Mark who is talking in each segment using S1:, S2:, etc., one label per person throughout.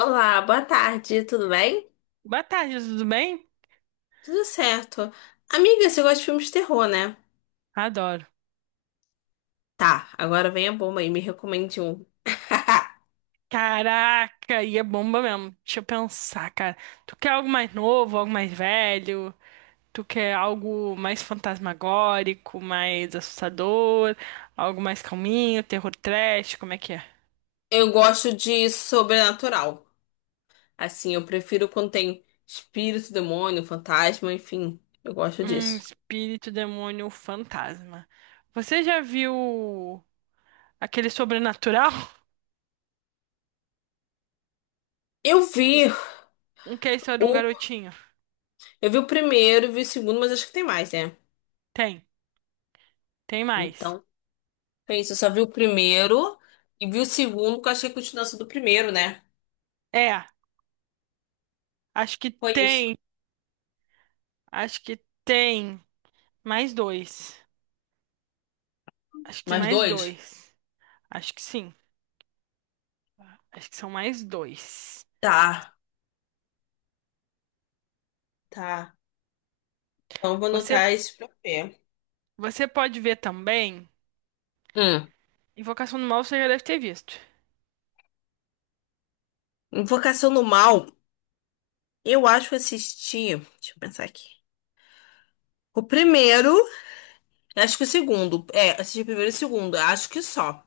S1: Olá, boa tarde, tudo bem?
S2: Boa tarde, tudo bem?
S1: Tudo certo. Amiga, você gosta de filmes de terror, né?
S2: Adoro.
S1: Tá, agora vem a bomba aí, me recomende um.
S2: Caraca, e é bomba mesmo. Deixa eu pensar, cara. Tu quer algo mais novo, algo mais velho? Tu quer algo mais fantasmagórico, mais assustador? Algo mais calminho, terror trash? Como é que é?
S1: Eu gosto de sobrenatural. Assim, eu prefiro quando tem espírito, demônio, fantasma, enfim, eu gosto disso.
S2: Espírito, demônio, fantasma. Você já viu aquele sobrenatural?
S1: Eu vi
S2: Um que é a história de um
S1: o,
S2: garotinho?
S1: eu vi o primeiro, vi o segundo, mas acho que tem mais, né?
S2: Tem, tem mais.
S1: Então, foi isso, eu só vi o primeiro e vi o segundo, porque eu achei a continuação do primeiro, né?
S2: É, acho que
S1: Foi isso.
S2: tem, acho que tem. Mais dois. Acho que tem
S1: Mais
S2: mais
S1: dois?
S2: dois. Acho que sim. Acho que são mais dois.
S1: Tá, tá. Então, vou
S2: Você,
S1: anotar esse pra ver.
S2: você pode ver também.
S1: Hum,
S2: Invocação do Mal você já deve ter visto.
S1: Invocação do Mal, eu acho que assisti. Deixa eu pensar aqui. O primeiro, acho que o segundo. É, assisti o primeiro e o segundo. Acho que só.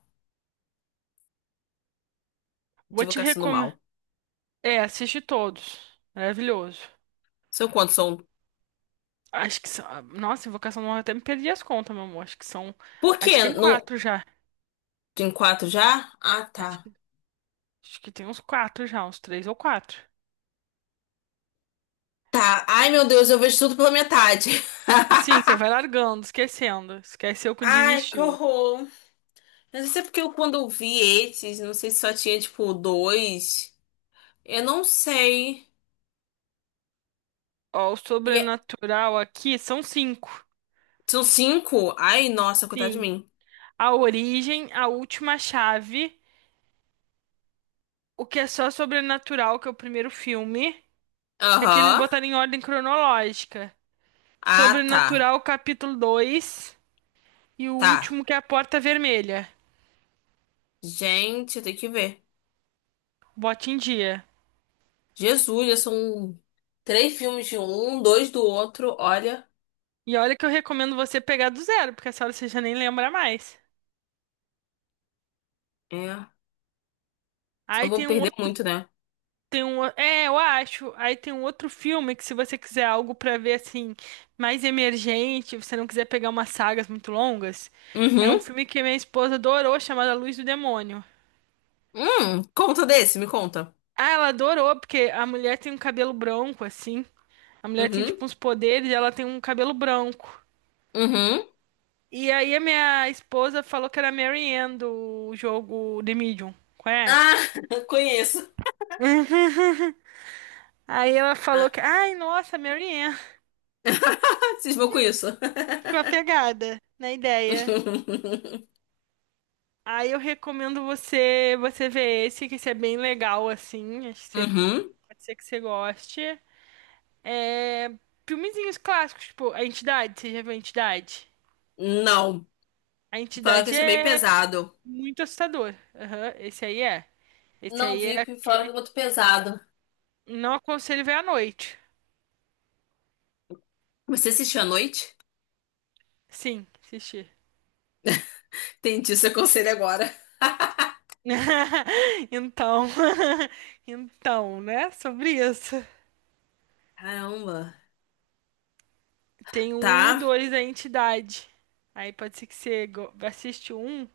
S1: De
S2: Vou te
S1: Invocação do
S2: recomendar.
S1: Mal.
S2: É, assiste todos. Maravilhoso.
S1: São quantos? São.
S2: Acho que são. Nossa, Invocação do Mal eu até me perdi as contas, meu amor. Acho que são.
S1: Por
S2: Acho que
S1: quê?
S2: tem
S1: Não...
S2: quatro já.
S1: Tem 4 já? Ah,
S2: Acho
S1: tá.
S2: que, acho que tem uns quatro já, uns três ou quatro.
S1: Tá. Ai, meu Deus, eu vejo tudo pela metade.
S2: Sim, você vai largando, esquecendo. Esqueceu quando
S1: Ai, que
S2: desistiu.
S1: horror. Mas isso é porque eu, quando eu vi esses, não sei se só tinha, tipo, 2. Eu não sei.
S2: Ó, o
S1: E é-
S2: sobrenatural aqui são cinco.
S1: São 5? Ai, nossa, coitado de
S2: Sim.
S1: mim.
S2: A Origem, A Última Chave, o que é só Sobrenatural, que é o primeiro filme, que aqui eles
S1: Aham.
S2: botaram em ordem cronológica.
S1: Ah, tá.
S2: Sobrenatural, capítulo 2 e o
S1: Tá.
S2: último, que é A Porta Vermelha.
S1: Gente, tem que ver.
S2: Bote em dia.
S1: Jesus, já são 3 filmes de um, 2 do outro. Olha,
S2: E olha que eu recomendo você pegar do zero, porque essa hora você já nem lembra mais.
S1: é. Não
S2: Aí
S1: vão
S2: tem um
S1: perder
S2: outro.
S1: muito, né?
S2: Tem um, é, eu acho. Aí tem um outro filme que, se você quiser algo pra ver assim mais emergente, você não quiser pegar umas sagas muito longas, é um
S1: Uhum.
S2: filme que minha esposa adorou, chamado A Luz do Demônio.
S1: Conta desse, me conta.
S2: Ah, ela adorou porque a mulher tem um cabelo branco assim. A mulher tem
S1: Uhum.
S2: tipo uns poderes, e ela tem um cabelo branco.
S1: Uhum.
S2: E aí a minha esposa falou que era a Mary Ann do jogo The Medium. Conhece?
S1: Ah, conheço.
S2: Uhum. Aí ela falou
S1: Ah.
S2: que, ai, nossa, Mary Ann.
S1: Cismou com isso.
S2: Ficou apegada na ideia. Aí eu recomendo você ver esse, que esse é bem legal, assim. Acho que você,
S1: Uhum.
S2: pode ser que você goste. Filmezinhos clássicos, tipo A Entidade. Você já viu A Entidade?
S1: Não.
S2: A
S1: Fala que
S2: Entidade
S1: isso é bem
S2: é
S1: pesado.
S2: muito assustador. Aham, esse aí é. Esse
S1: Não
S2: aí
S1: vi,
S2: é
S1: porque falaram que é
S2: aquele...
S1: muito pesado.
S2: Não aconselho ver à noite.
S1: Você assistiu à noite?
S2: Sim, assistir.
S1: Entendi seu conselho agora.
S2: Então, então, né? Sobre isso.
S1: Caramba.
S2: Tem o um e o
S1: Tá,
S2: dois da entidade. Aí pode ser que você assiste o um,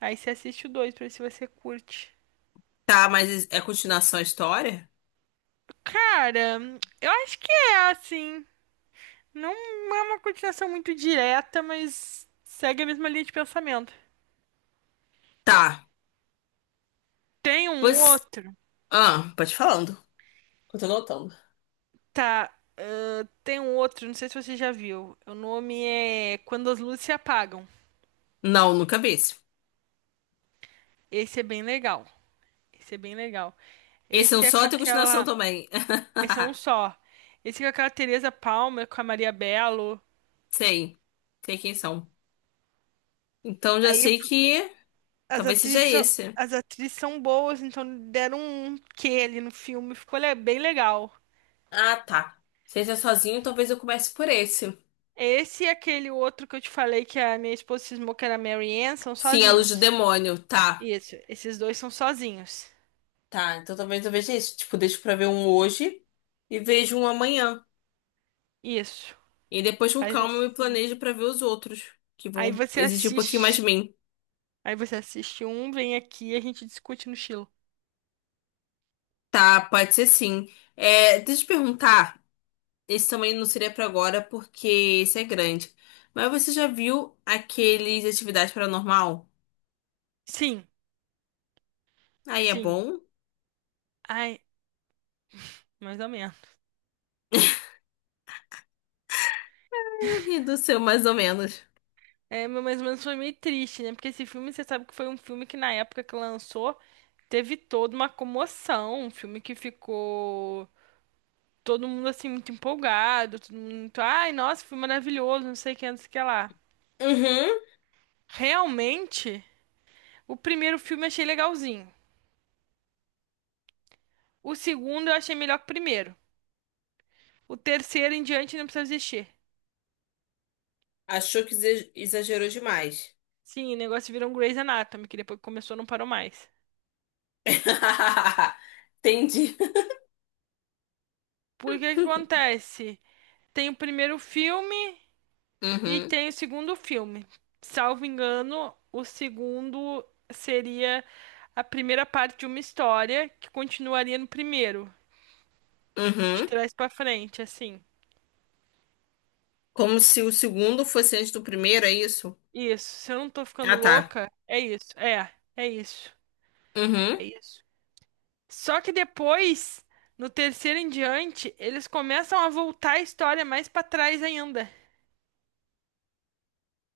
S2: aí você assiste o dois pra ver se você curte.
S1: tá, mas é continuação a história?
S2: Cara, eu acho que é assim. Não é uma continuação muito direta, mas segue a mesma linha de pensamento.
S1: Tá,
S2: Tem um
S1: pois.
S2: outro,
S1: Ah, pode falando. Eu tô notando.
S2: tá? Ah, tem um outro, não sei se você já viu. O nome é Quando as Luzes Se Apagam.
S1: Não, nunca vi esse.
S2: Esse é bem legal. Esse é bem legal.
S1: Esse é um
S2: Esse é com
S1: só, tem continuação
S2: aquela.
S1: também?
S2: Esse é um só. Esse é com aquela Teresa Palmer, com a Maria Bello.
S1: Sei. Sei quem são. Então já
S2: Aí
S1: sei que
S2: as
S1: talvez
S2: atrizes
S1: seja
S2: são,
S1: esse.
S2: as atrizes são boas, então deram um quê ali no filme. Ficou bem legal.
S1: Ah, tá. Se esse é sozinho, talvez eu comece por esse.
S2: Esse e aquele outro que eu te falei que a minha esposa cismou que era Mary Ann são
S1: Sim, é a luz do
S2: sozinhos.
S1: demônio. Tá.
S2: Isso, esses dois são sozinhos.
S1: Tá, então talvez eu veja esse. Tipo, deixo pra ver um hoje e vejo um amanhã.
S2: Isso,
S1: E depois com
S2: faz
S1: calma eu me
S2: assim.
S1: planejo pra ver os outros, que
S2: Aí
S1: vão
S2: você
S1: exigir um pouquinho mais de
S2: assiste.
S1: mim.
S2: Aí você assiste um, vem aqui e a gente discute no estilo.
S1: Tá, pode ser sim. É, deixa eu te perguntar. Esse também não seria pra agora, porque esse é grande. Mas você já viu aqueles Atividade Paranormal?
S2: Sim,
S1: Aí é
S2: sim.
S1: bom.
S2: Ai, mais ou menos.
S1: Aí eu ri do seu, mais ou menos.
S2: É, mas mais ou menos foi meio triste, né? Porque esse filme, você sabe que foi um filme que na época que lançou, teve toda uma comoção. Um filme que ficou todo mundo assim muito empolgado, todo mundo muito, ai, nossa, foi maravilhoso, não sei o que, não sei o que lá.
S1: Uhum.
S2: Realmente, o primeiro filme eu achei legalzinho. O segundo eu achei melhor que o primeiro. O terceiro em diante não precisa existir.
S1: Achou que exagerou demais.
S2: Sim, o negócio virou um Grey's Anatomy, que depois que começou não parou mais.
S1: Entendi.
S2: Por que que acontece? Tem o primeiro filme e
S1: Uhum,
S2: tem o segundo filme. Salvo engano, o segundo seria a primeira parte de uma história que continuaria no primeiro, de
S1: uhum.
S2: trás pra frente, assim.
S1: Como se o segundo fosse antes do primeiro, é isso?
S2: Isso, se eu não tô ficando
S1: Ah, tá.
S2: louca, é isso. É, é isso.
S1: Uhum,
S2: É isso. Só que depois, no terceiro em diante, eles começam a voltar a história mais pra trás ainda.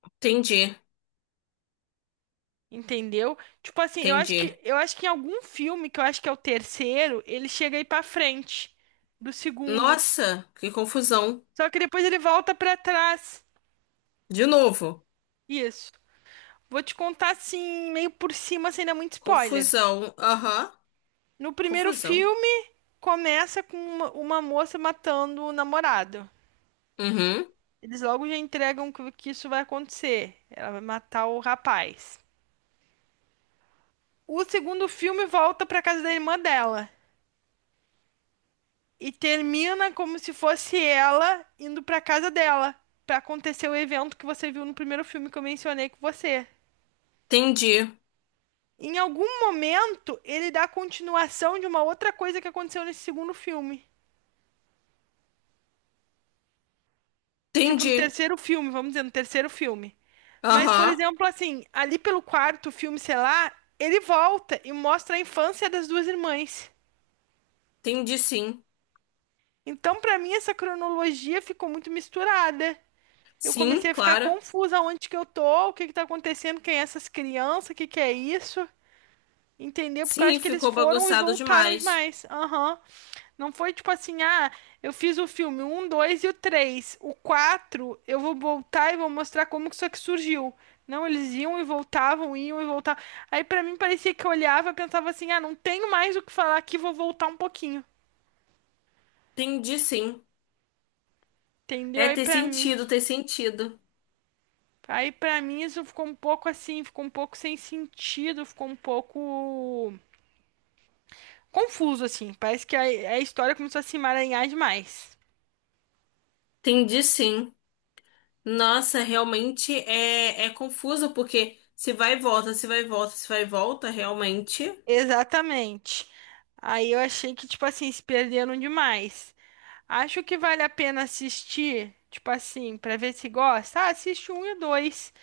S1: entendi,
S2: Entendeu? Tipo assim, eu acho que
S1: entendi.
S2: eu acho que em algum filme que eu acho que é o terceiro, ele chega aí pra frente do segundo.
S1: Nossa, que confusão.
S2: Só que depois ele volta pra trás.
S1: De novo.
S2: Isso. Vou te contar assim, meio por cima, sem dar muito spoiler.
S1: Confusão, aham,
S2: No primeiro
S1: confusão.
S2: filme, começa com uma moça matando o namorado.
S1: Uhum,
S2: Eles logo já entregam que isso vai acontecer. Ela vai matar o rapaz. O segundo filme volta pra casa da irmã dela e termina como se fosse ela indo pra casa dela pra acontecer o evento que você viu no primeiro filme que eu mencionei com você.
S1: entendi.
S2: Em algum momento, ele dá continuação de uma outra coisa que aconteceu nesse segundo filme. Tipo, no
S1: Entendi.
S2: terceiro filme, vamos dizer, no terceiro filme. Mas, por
S1: Aham.
S2: exemplo, assim, ali pelo quarto filme, sei lá, ele volta e mostra a infância das duas irmãs.
S1: Entendi sim.
S2: Então, pra mim, essa cronologia ficou muito misturada. Eu
S1: Sim,
S2: comecei a ficar
S1: claro.
S2: confusa onde que eu tô, o que que tá acontecendo, quem é essas crianças, o que que é isso? Entendeu? Porque eu
S1: Sim,
S2: acho que eles
S1: ficou
S2: foram e
S1: bagunçado
S2: voltaram
S1: demais.
S2: demais. Aham. Não foi tipo assim, ah, eu fiz o filme um, 2 e o três. O 4, eu vou voltar e vou mostrar como que isso aqui surgiu. Não, eles iam e voltavam, iam e voltavam. Aí pra mim parecia que eu olhava e pensava assim, ah, não tenho mais o que falar aqui, vou voltar um pouquinho.
S1: Entendi sim.
S2: Entendeu?
S1: É, tem sentido, tem sentido.
S2: Aí pra mim isso ficou um pouco assim, ficou um pouco sem sentido, ficou um pouco confuso assim. Parece que a história começou a se emaranhar demais.
S1: Entendi sim. Nossa, realmente é, é confuso, porque se vai e volta, se vai e volta, se vai e volta, realmente.
S2: Exatamente. Aí eu achei que tipo assim, se perderam demais. Acho que vale a pena assistir, tipo assim, pra ver se gosta. Ah, assiste um e o dois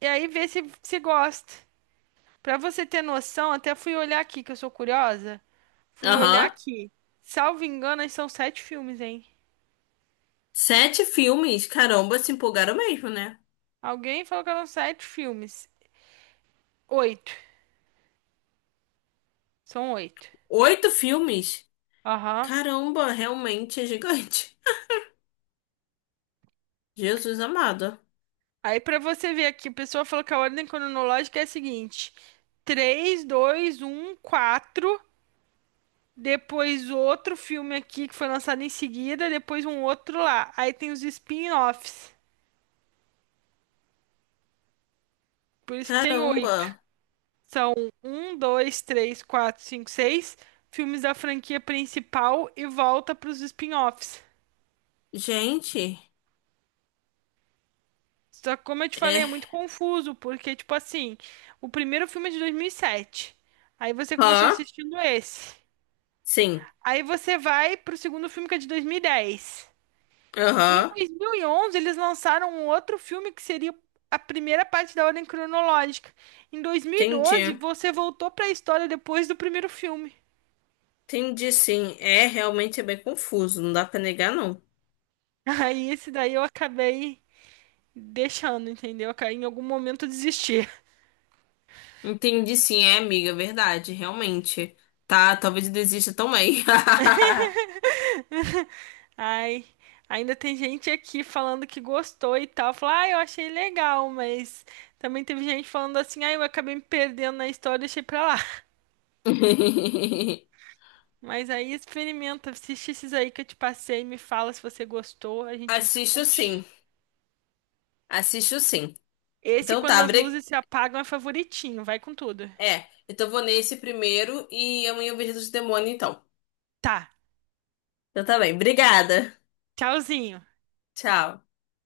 S2: e aí vê se gosta. Pra você ter noção, até fui olhar aqui que eu sou curiosa. Fui olhar
S1: Aham.
S2: aqui. Salvo engano, são sete filmes, hein?
S1: 7 filmes. Caramba, se empolgaram mesmo, né?
S2: Alguém falou que eram sete filmes. Oito. São oito.
S1: 8 filmes.
S2: Aham.
S1: Caramba, realmente é gigante. Jesus amado.
S2: Aí pra você ver aqui, a pessoa falou que a ordem cronológica é a seguinte: três, dois, um, quatro. Depois outro filme aqui que foi lançado em seguida. Depois um outro lá. Aí tem os spin-offs. Por isso que tem oito.
S1: Caramba.
S2: São um, dois, três, quatro, cinco, seis filmes da franquia principal e volta pros spin-offs.
S1: Gente.
S2: Só que, como eu te falei, é
S1: É.
S2: muito confuso, porque, tipo assim, o primeiro filme é de 2007. Aí você começou
S1: Hã?
S2: assistindo esse.
S1: Sim.
S2: Aí você vai pro segundo filme que é de 2010. Em
S1: Aham.
S2: 2011, eles lançaram um outro filme que seria a primeira parte da ordem cronológica. Em 2012,
S1: Entendi.
S2: você voltou pra história depois do primeiro filme.
S1: Entendi, sim. É realmente é bem confuso, não dá pra negar, não.
S2: Aí esse daí eu acabei deixando, entendeu? Em algum momento eu desisti.
S1: Entendi, sim, é, amiga, verdade, realmente. Tá, talvez eu desista também.
S2: Ai, ainda tem gente aqui falando que gostou e tal. Falar, ah, eu achei legal, mas também teve gente falando assim, ah, eu acabei me perdendo na história, deixei pra lá. Mas aí experimenta, assiste esses aí que eu te passei, me fala se você gostou, a gente
S1: Assisto sim,
S2: discute.
S1: assisto sim.
S2: Esse,
S1: Então
S2: quando
S1: tá,
S2: as
S1: bre...
S2: luzes se apagam, é favoritinho, vai com tudo.
S1: é, então vou nesse primeiro e amanhã eu vejo os demônios então.
S2: Tá,
S1: Então tá bem, obrigada.
S2: tchauzinho.
S1: Tchau.